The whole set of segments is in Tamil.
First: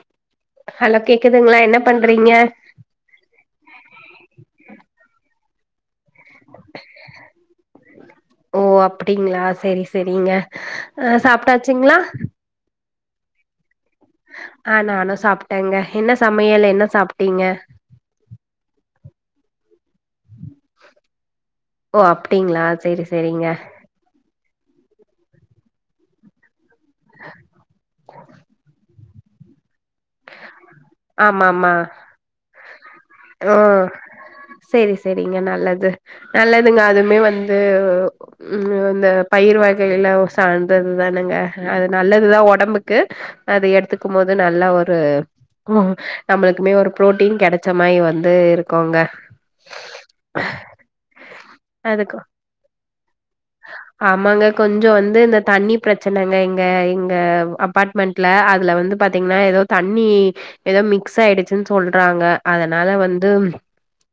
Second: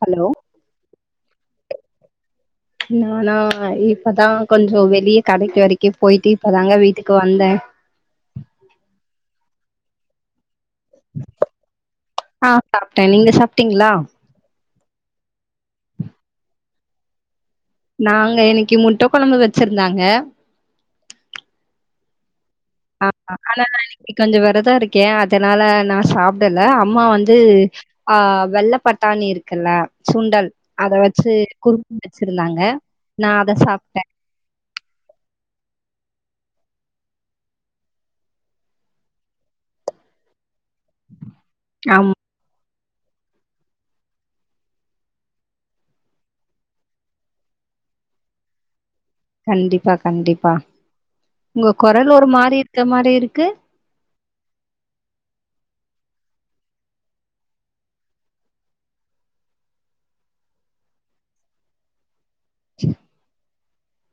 ஹலோ ஹலோ கேக்குதுங்களா என்ன பண்றீங்க நானா இப்பதா கொஞ்சோ வெளியே கடைக்கு வரைக் போயிட்டு இப்பதாங்க வீட்டுக்கு வந்தே ஓ அப்டிங்களா செரி செரிங்க அ சாப்பிட்டாச்சுங்களா ட்ட நீங்க சாப்பிட்டீங்களா ஆ நானு சாப்ட்டேங்க என்ன சமையல் என்ன சாப்ட்டீங்க நாங்க இன்னைக்கு முட்ட கொழம்பு வச்சிருந்தாங்க ஓ அப் ஆ அ ஆனா இனைக்கு நா கொஞ்சோ வெரதோ விரதோ இருக்கே அதனால நா சாப்டல அம்மா வந்து ஆ வெள்ள பட்டாணி இருக்குல்ல சுண்டல் அத வச்சு ஆமா ஆமா குருமா பன்னி வச்சிருந்தாங்க நா அத ஆ சாப்ட்டே செரி செரிங்க நல்லது நல்லதுங்க அதுமே வந்து ம் அந்த பயிர் வகையில ஒரு சான் து தானுங்க அது ஆமா நல்லதுதா உடம்புக் இருக்கு அது எடுத்துக்கு போது நல்லா ஒரு நம்மளுக்குமே ஒரு பு்ரோட்டீன் கெடைச்ச மாரி வந்து இருக்கோங்க கண்டிப்பா கண்டிப்பா உங்க கொரல் அதுக்கு ஒரு மாரி இருக் இத்த மாரி இருக்கு ஆமாங்க கொஞ்சோ வந்து இந்த தண்ணி பிரச்சனைங்க எங்க எங்க அப்பார்ட்மெண்ட்ல அதுல வந்து பாார்த்தீங்கன்னா ஏதோ தண்ணி ஏதோ மிக்ஸ் ஆயிடுச்சுன்னு சொல்றாங்க அதனால வந்து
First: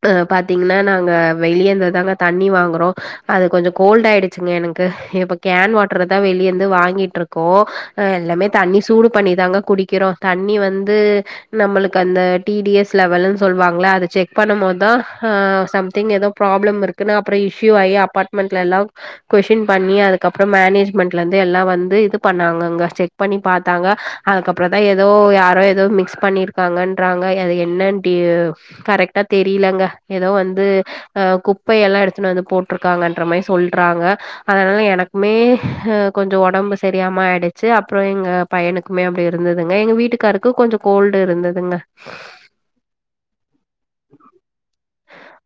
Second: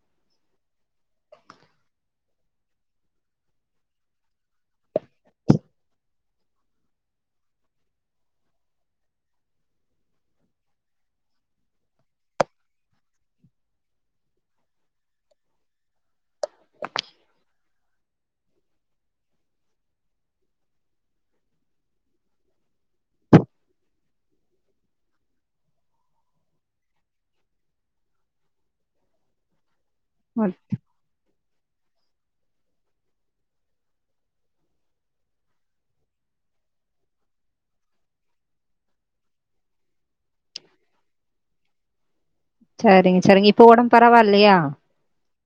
அ பாத்தீங்கன்னா நாங்க வெளியேந்தது தாங்க தண்ணி வாங்குறோ அது கொஞ்சோ கோல்ட் ஆயி ஹெச்ஙே எனக்கு இப்போ கேன் வாட்டர் தா வெளியந்து வாங்கிட்டுருக்கோ அ எல்லாமே தண்ணி சூடு பண்ணி தாங்க குடிக்கிறோ தண்ணி வந்து நம்மளுக் அந்த டிடிஎஸ் லெவல்னு சொல்வாங்க அது செக் பண்ணும்போது தா ஹ சம்திங் எதோ ப்ராப்ளம் இருக்குனு அப்புறோ இஷ்யூ ஆயி அப்பார்ட்மெண்டலல்லா கொஷின் பண்ணி அதுக்கப்புறோ மேனேஜ்மெண்ட்ல இருந்து எல்லா வந்து இது பண்ணாங்கங்க செக் பண்ணி பாார்த்தாங்க அதுக்கப்புறம் தா எதோ யாரோ எதோ மிக்ஸ் பண்ணிருக்காங்கன்றாங்க அது என்னன்னு டி கரெக்ட்டா தெரிலங்க ஏதோ ம், வந்து அ குப்பையல்லா எடுத்துன் வந்து போட்டு இருக்காங்கன்ற மாரி சொல் றாங்க அதனால எனக்குமே அ கொஞ்சோ உடம்பு சரியாம ஆயிடுச்சு அப்புறோ எங்க பையனுக்குமே அப்டி இருந்ததுங்க எங்க வீட்டுக்காருக்கு கொஞ்சோ கோல்டு இருந்ததுங்க சரிங்க சரிங்க இப் இப்போ உடம்பு பரவாயில்லையா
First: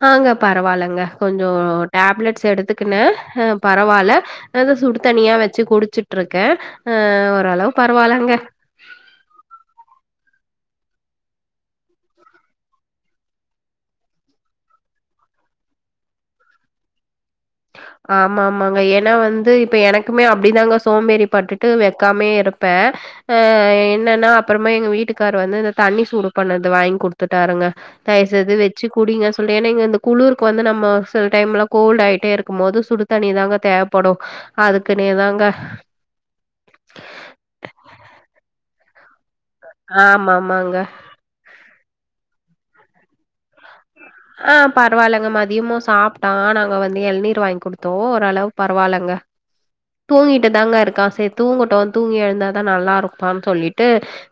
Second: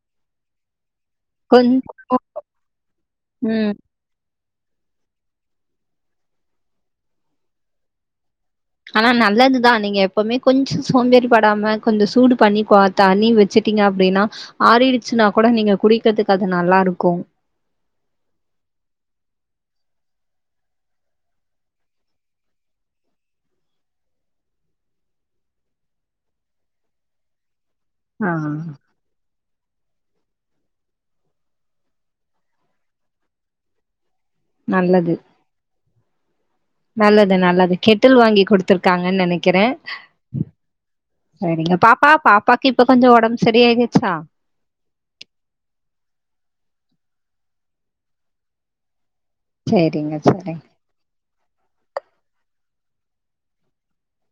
ஆங்க பரவாயில்லைங்க கொஞ்சோ டேப்லெட்ஸ் எடுத்துக்குனே ம் பரவால்ல அதாது சுடு தனியா வச்சு குடிச்சுட்டு இருக்கே அ ஓரளவு பரவால்லங்க ஆனா நல்லதுதா நீங்க எப்பவுமே கொஞ்சோ சோம்பேறிப்படாம கொஞ்ச சூடு பண்ணி தண்ணி வச்சட்டீங்க அப்டின்னா ஆறிடுச்சுன்னா கூட நீங்க குடிக்கிறதுக்கு அது நல்லா இருக்கு ஆமா ஆமாங்க ஏன்னா வந்து இப்ப எனக்குமே அப்டிதாங்க சோம்பேறி பட்டுட்டு வைக்காமே இருப்பே அ என்னன்னா அப்புறமா எங்க வீட்டுக்காரரு வந்து இந்த தண்ணி சூடு பண்ணது வாங்கி குடுத்துட்டாருங்க தயவு ஆ செய்து வச்சி குடிங்க ஏன்னா இங்க இந்த குளிருக்குவந்து நம்ப சில டைம்ல கோல்டு ஆகிட்டே இருக்கு இருக்கும் போது சுடு தண்ணிதாங்க தேவைப்படும் அதுக்குனே நல்லது தாங்க நல்லது நல்லது கெட்டில் வாங்கி குடுத்திருக்காங்கன்னு நினைக்கேன் ஆமா இருக்கிறேன் ஆமாங்க சரிங்க பாப்பா பாப்பாக்கு இப்ப கொஞ்ச ஓடம்பு சரியகி ஆஹ் பரவாயில்லைங்க மதியமும் சாப்பிட்டான் நாங்க வந்து இளநீர் வாங்கி கொடுத்து தோ ஓரளவு பரவாயில்ல சரிங்க தூங்கிட்டு சரிங்க தாங்க இருக்கான் செரி தூங்கட்டும் தூங்கி எழுந்தா தான் நல்லாிருப்பான்னு சொல்லிட்டு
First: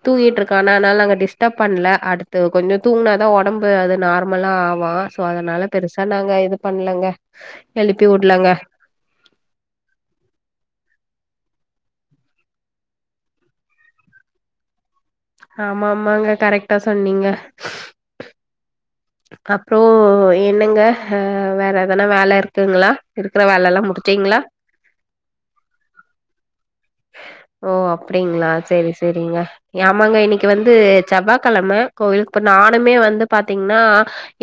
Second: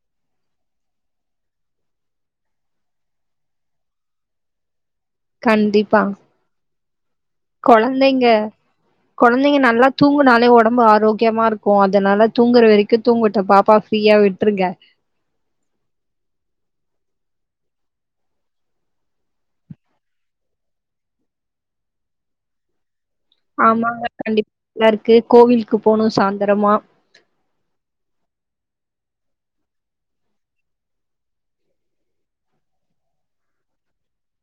தூங்கிட்டுருக்காங்கன அதனால் நாங்கள் டிஸ்டப் பண்ணல அடுத்து கொஞ்சம் தூங்கினா தான் உடம்பு அது நார்மலாக ஆவான் ட சோ அதனால கண்டிப்பா பெருசா நாங்க இது பண்ணலங்க கொழந்தைங்க கொழந்தைங்க நல்லா தூங்குனாலே உடம்ப ரொம்ப ஆரோக்கியமா இருக்கும் அதனால தூங்குற வரைக்கும் தூங்கட்டும் பாப்பா ஃப்ரீயா விட்டுருங்க ஆமா ஆமாங்க கரெக்டா சொன்னீங்க அப்புறம் என்னங்கஹ் வேற எதனா வேலை இருக்குங்களா இருக்கிற வேலல்லா ஆமாங்க முடிச்சீங்களா கண்டிப்பா நல்லா இருக்கு கோவிலுக்கு போகணும் சாயந்திரமா ஓ அப்படிங்களா செரி செரிங்க ஆமாங்க இன்னைக்கு வந்து செவ்வாய் கிழமை கோயிலுக்கு இப்ப நானுமே வந்து பாத்தீங்கன்னா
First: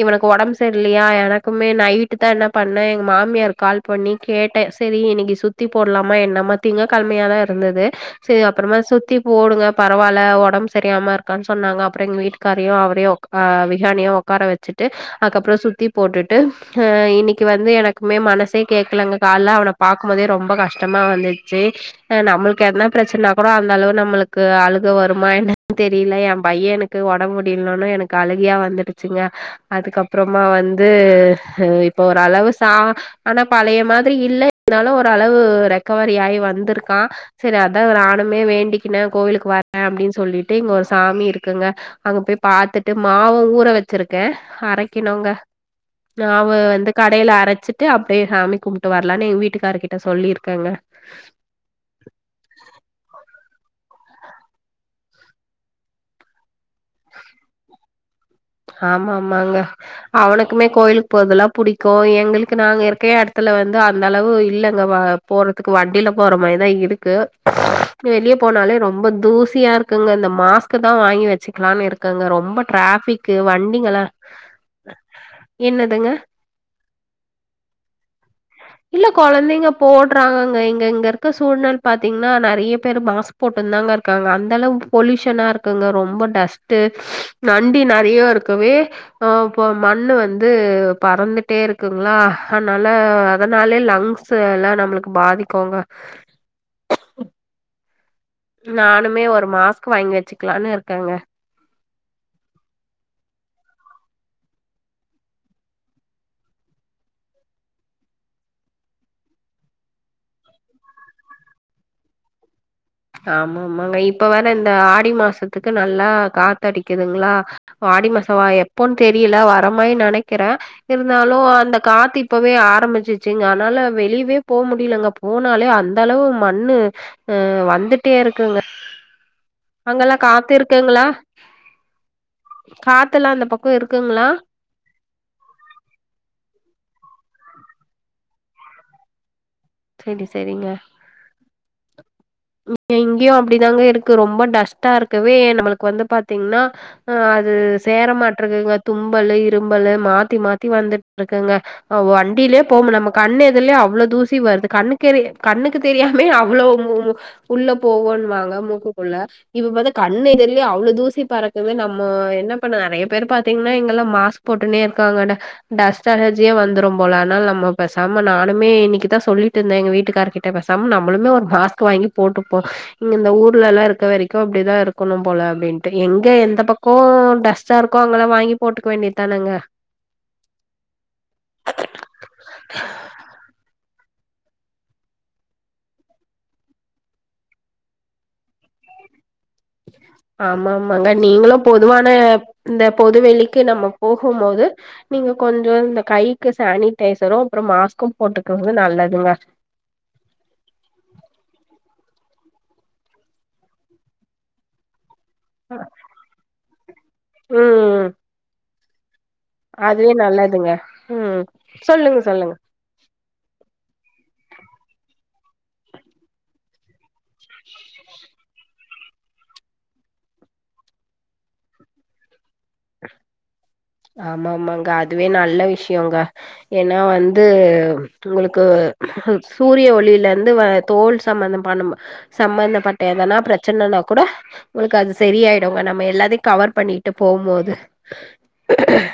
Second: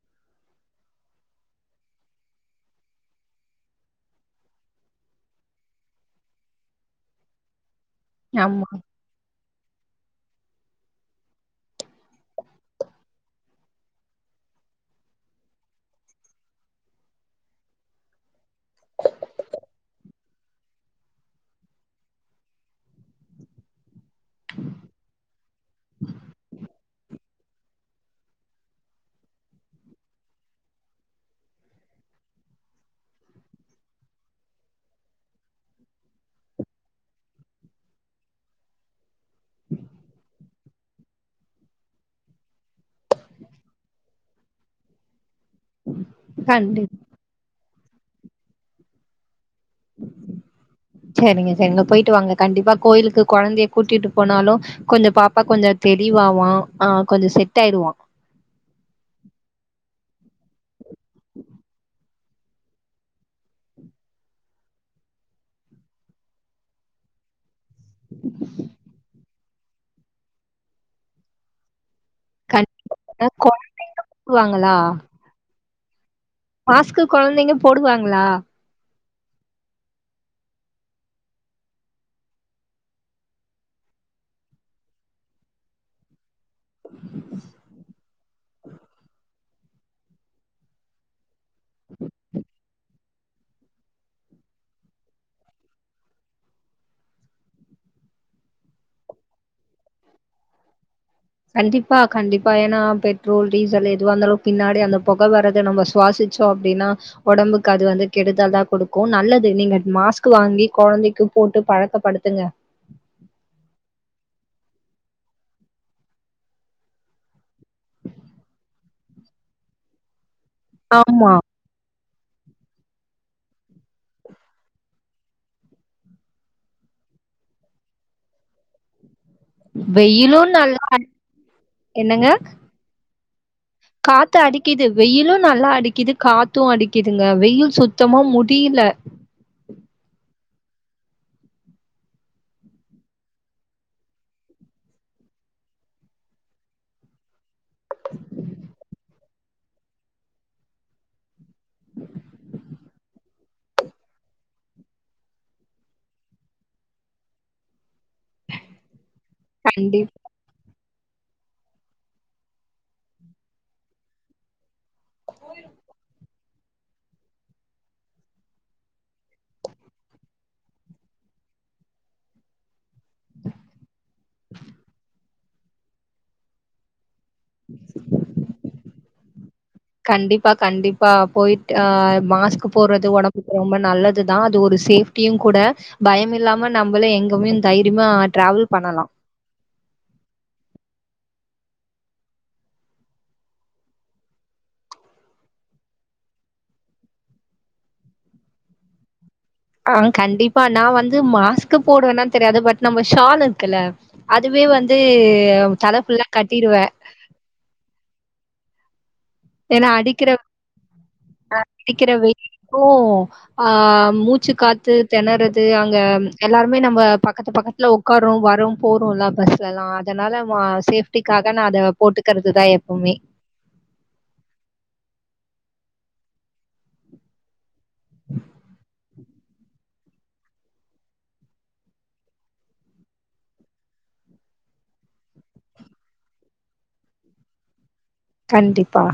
இவனுக்கு உடம்பு சரியில்லையா எனக்குமே நைட்டு தான் என்ன பண்ணேன் எங்க மாமியார் கால் பண்ணி கேட்டேன் செரி இன்னைக்கு சுத்தி போடலாமா என்னம்மா திங்க்கிழ மைய தான் இருந்தது செரி ஆமா அப்புறமா சுத்தி போடுங்க பரவாயில்ல உடம்பு சரியாம இருக்கான்னு சொன்னாங்க அப்புறம் எங்க வீட்டுக்காரையும் அவரையும் ஆஹ் விகான்னியையும் உடக்கார வச்சுட்டு அதுக்கப்புறம் சுத்தி போட்டுட்டு அஹ் இன்னைக்கு வந்து எனக்குமே மனசே கேகலங்க காலல அவனை பார்க்கும் போதே ரொம்ப கஷ்டமா வந்துச்சு நம்மளுக்கு எதன பிரச்சனாகூட அந்த அளவு நம்மளுக்கு அழுக வருமா என்னன்னு தெரியல என் பையன் எனக்கு உடம்ப முடியலன்னு எனக்கு அழுகியா வந்துடுச்சுங்க அதுக்கப்புறமா வந்து இப்போ ஒருஓரளவு சா ஆனா பழைய மாதிரி இல்லை இருந்தாலும் ஓரளவு ரெக்கவரி ஆகி வந்திருக்கு வந்துர்க்க சரி அதான் ஒரு நானுமே வேண்டிக்னேன் கோவிலுக்கு வர்றேன் அப்படின்னு சொல்லிட்டு இங்க ஒரு சாமி இருக்குங்க அங்க போய் பாரத்துட்டு மாவும் ஊற வச்சிருக்கேன் அரைக்கணுங்க மாவ கண்டிப் வந்து கடையில அரைச்சிட்டு அப்டியே சாமி சாமிகும்பிட்டு வரலான்னு எங்க வீட்டுக்கு எங்கவீட்டுக்காரு கிட்ட சொல்லியிருக்காங்க சரிங்க, சரிங்க. போயிட்டு வாங்க கண்டிப்பா கோயிலுக்கு குழந்தைய கூட்டிட்டு போனாலும் கொஞ்சம் பாப்பா கொஞ்சம் தெளிவாவான் ஆஹ் கொஞ்சம் செட் ஆயடுவான் ஆமா ஆமாங்க அவனுக்குமே கோயிலுக்கு போறதெல்லாம் புடிக்கும் ஏனா எங்களுக்கு நாங்க இருக்க இடத்துல வந்து அந்த அளவு இல்லங்க போறதுக்கு வண்டியில போற மாதிரிதான் இருக்கு வெளியே போனாலே ரொம்ப தூசி சியா இருக்குங்க இந்த மாஸ்க்கதா வாங்கி வச்சுக்கலான்னு இரு க்கங்க ரொம்ப கண்டிப்பா டிராஃபிக் து வண்டிங்கல்லா குழம்புவாங்களா? என்னதுங்க? மாஸ்க்கு கொழந்தைங்க போடுவாங்களா? இல்ல கொழந்தைங்க போடுறாங்கங்க இங்க இங்க இருக்க சூழ்நில பாத்தீங்ன்னா நெறைய பேரு மாஸ்க் போட்டுந்தாங்க இருக்காங்க. அந்த அளவு பொல்யூஷனா இருக்குங்க ரொம்ப டஸ்ட்டு நண்டி நெறையா இருக்கவே ஆ இப்ப மண்ணு வந்து பறந்து ட்டே இருக்குங்ளா அதனால அதனாலயே லங்ஸ் எல்லா நம்மளுக்கு பாதிக்குங்க ம் நானுமே ஒரு மாஸ்க்கு வாங்கி வச்சுக்கலான்னு இருக்கேங்க. கண்டிப்பா கண்டிப்பா. ஏன்னா பெட்ரோல், டீசல் எதுவா இருந்தாலு பின்னாடி அந்த பொக வரத நம்ம சுவாசிச்சோ அப்டின்னா ஒடம்புக்கு அது வந்து கெடுதல்தா கொடுக்கு நல்லது நீங்க மாஸ்க் வாங்கி கொழந்தைக்கி போட்டு பழக்கப்படுத்துங்க. ஆமா ஆமாங்க. இப்ப வேற இந்த ஆடி மாசத்துக்கு நல்லா காத்தடிக்குதுங்களா. ஆடி மாசமா எப்போன்னு தெரியல வர மாரி நெனை க்கிறே ஆமா. இருந்தாலு அந்த காத்து இ ப்பவே ஆரம்பிச்சிருச்சுங்க. அதனால வெளியவே போமுடியலங்க. போனாலே அந்த அளவு மண்ணு ஆ வந் துட்டே இருக்குங்க அங்கல்லா வெயிலும் காத்து நல்லா இருக்குங்களா? என்னங்க? காத் தல்லா அந்தப் பக் காத்து அடிக்குது வெயிலு நல்லா அடிக்குது காத்து அடி க்கிதுங்க வெயில் சுத்தமா முடியல செரி செரிங்க. [inaudible] இங்கயு அப்டிதாங்க இருக்கு ரொம்ப டஸ்டா இருக்கவே நம்மளுக்கு வந்து பாத்தீங்னா ஆ அது சேர மாட்றதுங்க தும்பலு இரும்பலு மாத்தி மாத்தி வந்துட்ருக்குங்க ஆ வண்டியிலயே போமுடில நம்ம கண்ணெதிர்லயே அவ்ளோ தூசி வருது கண்ணுக்கெரிய கண்ணுக்கு தெரியாமயே அவ்ளோ மூ மூ உள்ள போகுன்வாங்க மூக்குக்குள்ள. இப்ப பாத்தா கண்டி கண்ணெதிர்லயே அவ்ளோ தூசி பறக்குது நம்மோ என்ன பண்ண நெறைய பேர் பாத்தீங்கன்னா இங்கல்லா மாஸ்க் போட்டுனே க்காங்க ஆனா. டஸ்ட் அலர் ஜியே வந்துரும் போல. அதனால நம்ம பேசாம நானுமே இன்னக்கிதா சொல்லி ட்ருந்தே எங்க வீட்டுக்கார்கிட்ட பேசாம நம்மளுமே ஒரு மாஸ்க் வாங்கி போட்டுப்போ. இங்க இந்த ஊர்ல எல்லா இருக்க வரைக்கு அப்டிதா இருக்கணும் போல அப்டின்ட்டு. எங்க எந்த பக்கோ டஸ்ட்டா இருக்கோ அங்கெல்லா வாங்கி போட்டுக்க வேண்டியதானங்க கண்டிப்பா கண்டிப்பா போயிட் ஆ மாஸ்க்கு போடுறது ஒடம்புக்கு ரொம்ப நல்ல துதா அது ஒரு சேஃப்டியுங் கூட. பயம் இல்லாம நம்பளே எங்கமே தைரியமா டிராவல் பண்ணலா. ஆமா ஆமாங்க. நீங்களு பொதுவான இந்த பொது வெளிக்கு நம்ம போகும் போது நீங்க கொஞ்சோ இந்த கைக்கு சானிடைசரு அப்புறோ மாஸ்க்கு போட்டுக்கங்க நல்லதுங்க. ஆ கண்டிப்பா நா வந்து மாஸ்க்கு போடுவனான் தெரியாது பட் நம்ம ஷால் இருக்கல்ல அதுவே வந்து தல ஃபுல்லா கட்டிருவே ம் ஏன்னா அதுவே அடிக்கிற நல்லதுங்க ம் அடிக்கிற சொல்லுங்க சொல்லுங்க வெயிலுக்கு ஆ மூச்சு காத்து தெணறது அங்க எல்லாருமே நம்ப பக்கத்து பக்கத்துல ஒக்காருவோ வரும் போறோம் எல்லா பஸ்ல எல்லா அதனால சேஃப்டிக்காக நா அத போட்டுக்கறதுதா எப்பவுமே ஆமாமாங்க அதுவே நல்ல விஷயங்க ஏன்னா வந்து உங்களுக்கு சூரிய ஒளியிலருந்து வ தோல் சம்பந்தம் பண்ண சம்மந்தப்பட்ட எதனா பிரச்சனனா கூட உங்களுக்கு அது சரியாயிடுங்க நம்ம. எல்லாத்தையும் கவர் பண்ணிட்டு போம் போது கண்டிப்பா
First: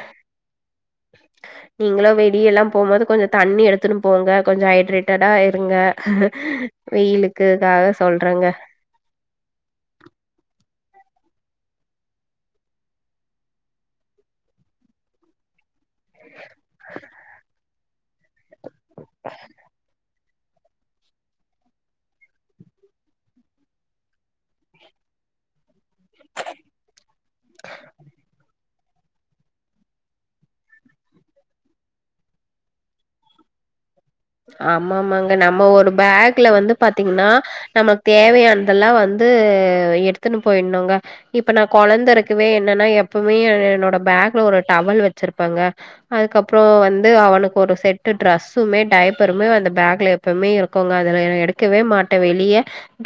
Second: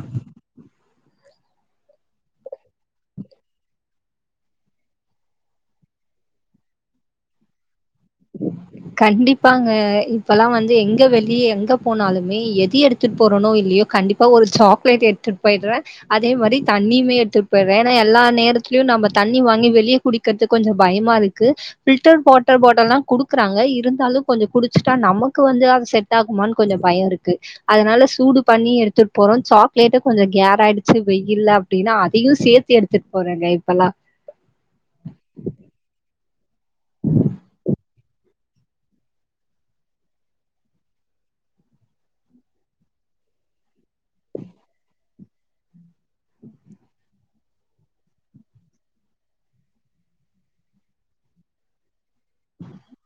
நீங்களு வெளியல்லா போம்போது கொஞ்ச தண்ணி எடுத்துன்னு போங்க கொஞ்ச ஹைட்ரேட்டடா இருங்க வெயிலுக்குக்காக சொல்றேங்க கண்டிப்பாங்க இப்பெல்லா வந்து எங்க வெளிய எங்க போனாலுமே எது எடுத்துட்டு போறோனோ இல்லையோ கண்டிப்பா ஒரு சாக்லேட் எடுத்துட்டு போயிடற அதே மாரி தண்ணியுமே எடுத்துட்டு போய்றே ஏன்னா எல்லா நேரத்திலயு நம்ப தண்ணி வாங்கி வெளிய குடிக்கிறதுக்கு கொஞ்சம் பயமா இருக்கு ஃபில்டர் வாட்டர் பாட்டால்லா குடுக்குறாங்க இருந்தாலு கொஞ்ச குடிச்சிட்டா நமக்கு வந்து அத செட் டாகுமா கொஞ்ச பயம் இருக்கு அதனால சூடு பண்ணி எடுத் எடுத்துட்டு போறோ சாக்லேட்டு கொஞ்ச கேர் ஆயிடுச்சு வெயில்ல அப்டின்னா அதையு சேர்த்து எடுத்துட்டு போறேங்க இப்பெல்லா ஆமாமாங்க நம்ம ஒரு பேக் குல வந்து பாத்தீங்கன்னா நமக் தேவையான அதெல்லா வந்து எடுத்துன்னு போய்ன்னங்க இப்ப நா கொழந்த இருக்கவே என்னன்னா எப்பமே எ என்னோட பேக்ல ஒரு டவல் வச் ச்சிருப்பாங்க அதுக்கப்புற வந்து அவனுக்கு ஒரு செட்டு ட்ரெஸ்சுமே டாய்ப் ஏப்பெருமே அந்த பேக்ல எப்பமே இருக்கோங்க அதுல எடுக்கவே மாட் வெளிய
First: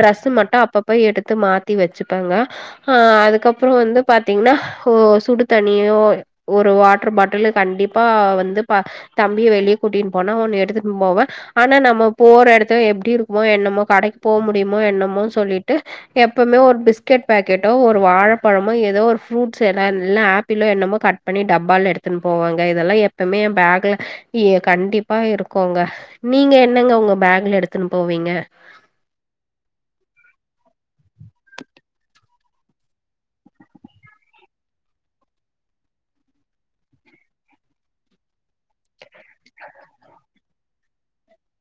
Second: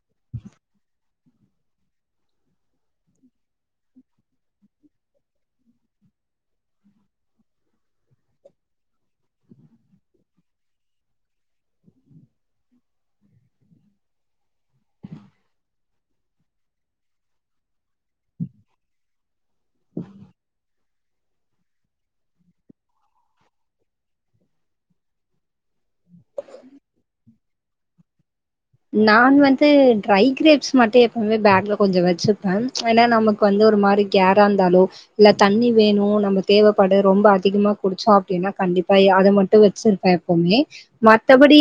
ட்ரஸ்சு மட் அப்பப்ப எடுத்து மாத்தி வச்சுப்பேங்க ஆ அதுக்கப்புற வந்து பாத்தீங்கன்னா ஓ சுடு தண்ணியோ ஒரு வாட்டர் பாட்டில் கண்டிப்பா வந்து பா தம்பிய வெளியே கூட்டிட்டு போனா ஒன்னு எடுத்துட் போவே ஆனா நம்ம போற எடத்துல எப்டி இருக்குமோ என்னமோ கடைக்கு போ முடியுமோ என்னமோனு சொல்லிட்டு எப்பமே ஒரு பிஸ்கெட் பேக்கெட்டோ ஒரு வாழப்பழமோ ஏதோ ஒரு ஃப்ரூட்ஸ் என எல்லா ஆப்பிளோ என்னமோ கட் பண்ணி டப்பாலா எடுத்துன்னு போவேங்க இதெல்லா எப்பமே பேகுல கண்டிப்பாக இருக் க்கங்க நீங்க என்னங்க உங்க பேக்ல எடுத்துனு போவீங்க நான் வந்து ட் ரை கிரேப்ஸ் மட்டு எப்பமே பேக்ல கொஞ்ச வச்சுப்பே ஏனா நமக்கு வந்து ஒரு மாரி கேரா இருந்தாலோ இல்ல தண்ணி வேணு நம்ம தேவைப்படு ரொம்ப அதிகமா குடிச்சோ அப்டின்னா கண்டிப்பா அத மட்டு வச்சிருப்பே எப்பமே மத்தபடி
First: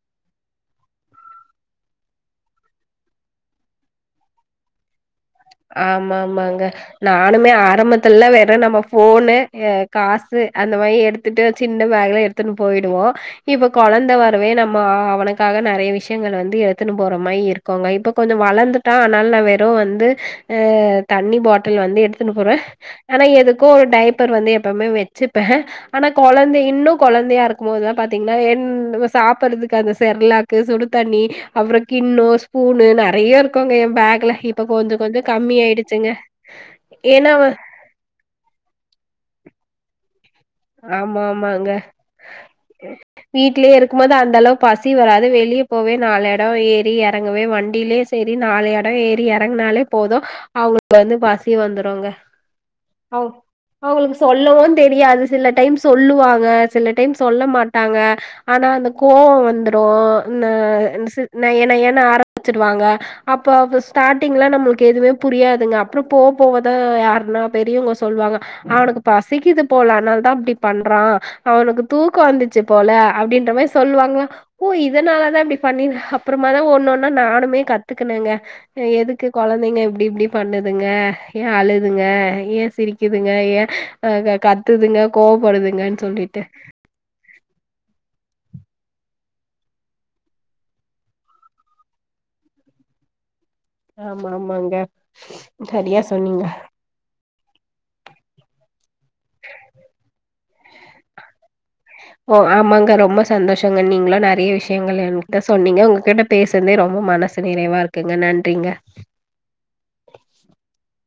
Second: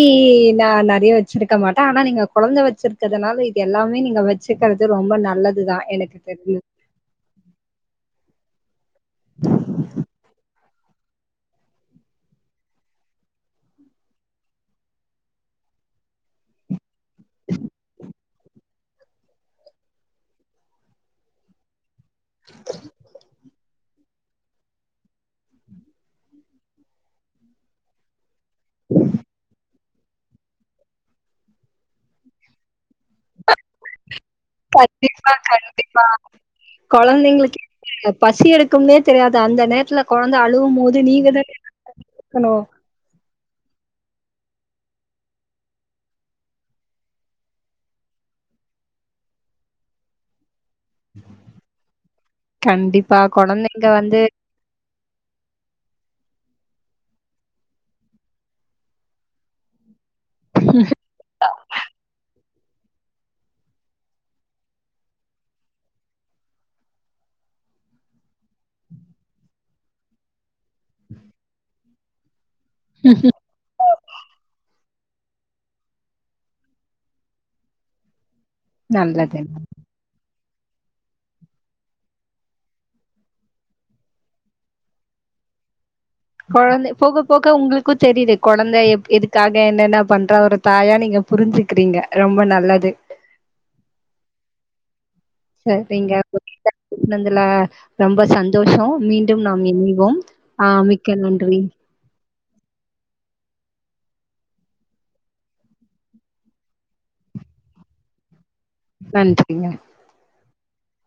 நா நெறையா வச்சிருக்க மாட் ஆனா நீங்க கொழந்த வச்சிருக்கிறதுனால இது எல்லாமே நீங்க வச்சுக்கறது ரொம்ப நல் ஆமா ஆமாங்க நானுமே ஆரம்பத்துல்ல வே ட்ட நம்ம ஃபோனு எ காசு அந்த மாரி எடுத்துட்டு சின்ன பேக்ல எடுத்துன்னு போயிடுவோ இப்ப கொழந்த வரவே நம்ம அவனுக்காக நறைய விஷயங்கள் வந்து எடுத்துன்னு போற மாரி இருக்குங்க இப்ப கொஞ்ச வளந்துட்டா ஆனால நா வெறு வந்து ஹே தண்ணி பாட்டில் வந்து எடுத் துனு போறே ஆனா எதுக்கோ ஒரு டயட் த்தர் வந்து எப்பமே வச்சுப்பே ஆனா கொழந்தை இன்னு கொழந்தையா இருக்கும்போதுல்லா பாத்தீங்னா என்‌ நம்ம சாப்புர்றதுக்கு அந்த செர்லாக்கு சுடுதண்ணி அப்றொ கிண்ணொ ஸ்பூனு‌ ந றைய இருக்குங்க எ பேக்ல இப்ப கொஞ்சொ கொஞ்சொ கண்டிப்பா கண்டிப்பா கொழந்தைங்களுக்கு [inaudible] பசி எடுக்கும்னே தெரியாது அந்த நேத்துல ஆமா ஆமாங்க இருக்கணு வீட்லயே இருக்கும்மோது அந் தளவு பசி வராது வெளிய போவே நாலு எடொ ஏறி எறங்குவே வண்டிலே சேரி நாலு எடொ ஏறி எறங்குனாலே போது அவ வந்து பசி வந்துருங்க அ கண்டிப்பா கொழந்தைங்க அவளுக்கு வந்து சொல்லவு தெரியாது டைம் சொல்லுவாங்க சில டைம் சொல்ல மாட்டாங்க ஆனா அந்த கோவ வந்துடு என்ன [unintelligible] என்ன என்ன ஆர வச்சுடுவாங்க அப்ப அது ஸ்டார்டிங்ல நம்மளுக்கு எதுவுமே புரியாதுங்க அப்றொ போ போவதா யாருன்னா பெரியவுங்க சொல்லுவாங்க அவனுக்கு பசிக்குது போல அனால் தா அப்டி பண்றா அவனுக்கு தூக்கொ வந்து ர்ச்சு போல அப்டின்ற மாரி சொல்வாங்க ஓ இ துனால தா இப்டி பண்ணி அப்றமா தா ஒன்னொன்னா நானுமே கத்துக்குனேங்க எதுக்கு நல்லது கொழந்தைங்க இப்டி இப்டி பண்ணுதுங்க ஏ அழுதுங்க ஏ சிரிக்குதுங்க ஏ கத்துதுங்க கோவப்படுதுங்கன் கொழந்த போக போக உங்ளுக்கு தெரிது கொழந்த எப் எதுக்காக என்னென்ன பண்றா ஒரு தாயா நீங்க புருஞ்சுக்கிறீங்க ரொம்ப நல்லது ஆமா ஆமாங்க சரியா சரிங்க [inaudible] சொன்னீங்க பேசுனது ஐ ரொம்ப சந்தோஷொ மீண்டும் நாம் இணைவோம் ஆ மிக்க நன்றி ஓ ஆமாங்க ரொம்ப சந்தோஷங்க நீங்ளு நறைய விஷயங்கள் எங்கிட்ட சொன்னிங்க உங்ககிட்ட பேசுனதே ரொம்ப மனசு நிறைவா இருக்குங்க நன்றிங்க நன்றிங்க [unintelligible]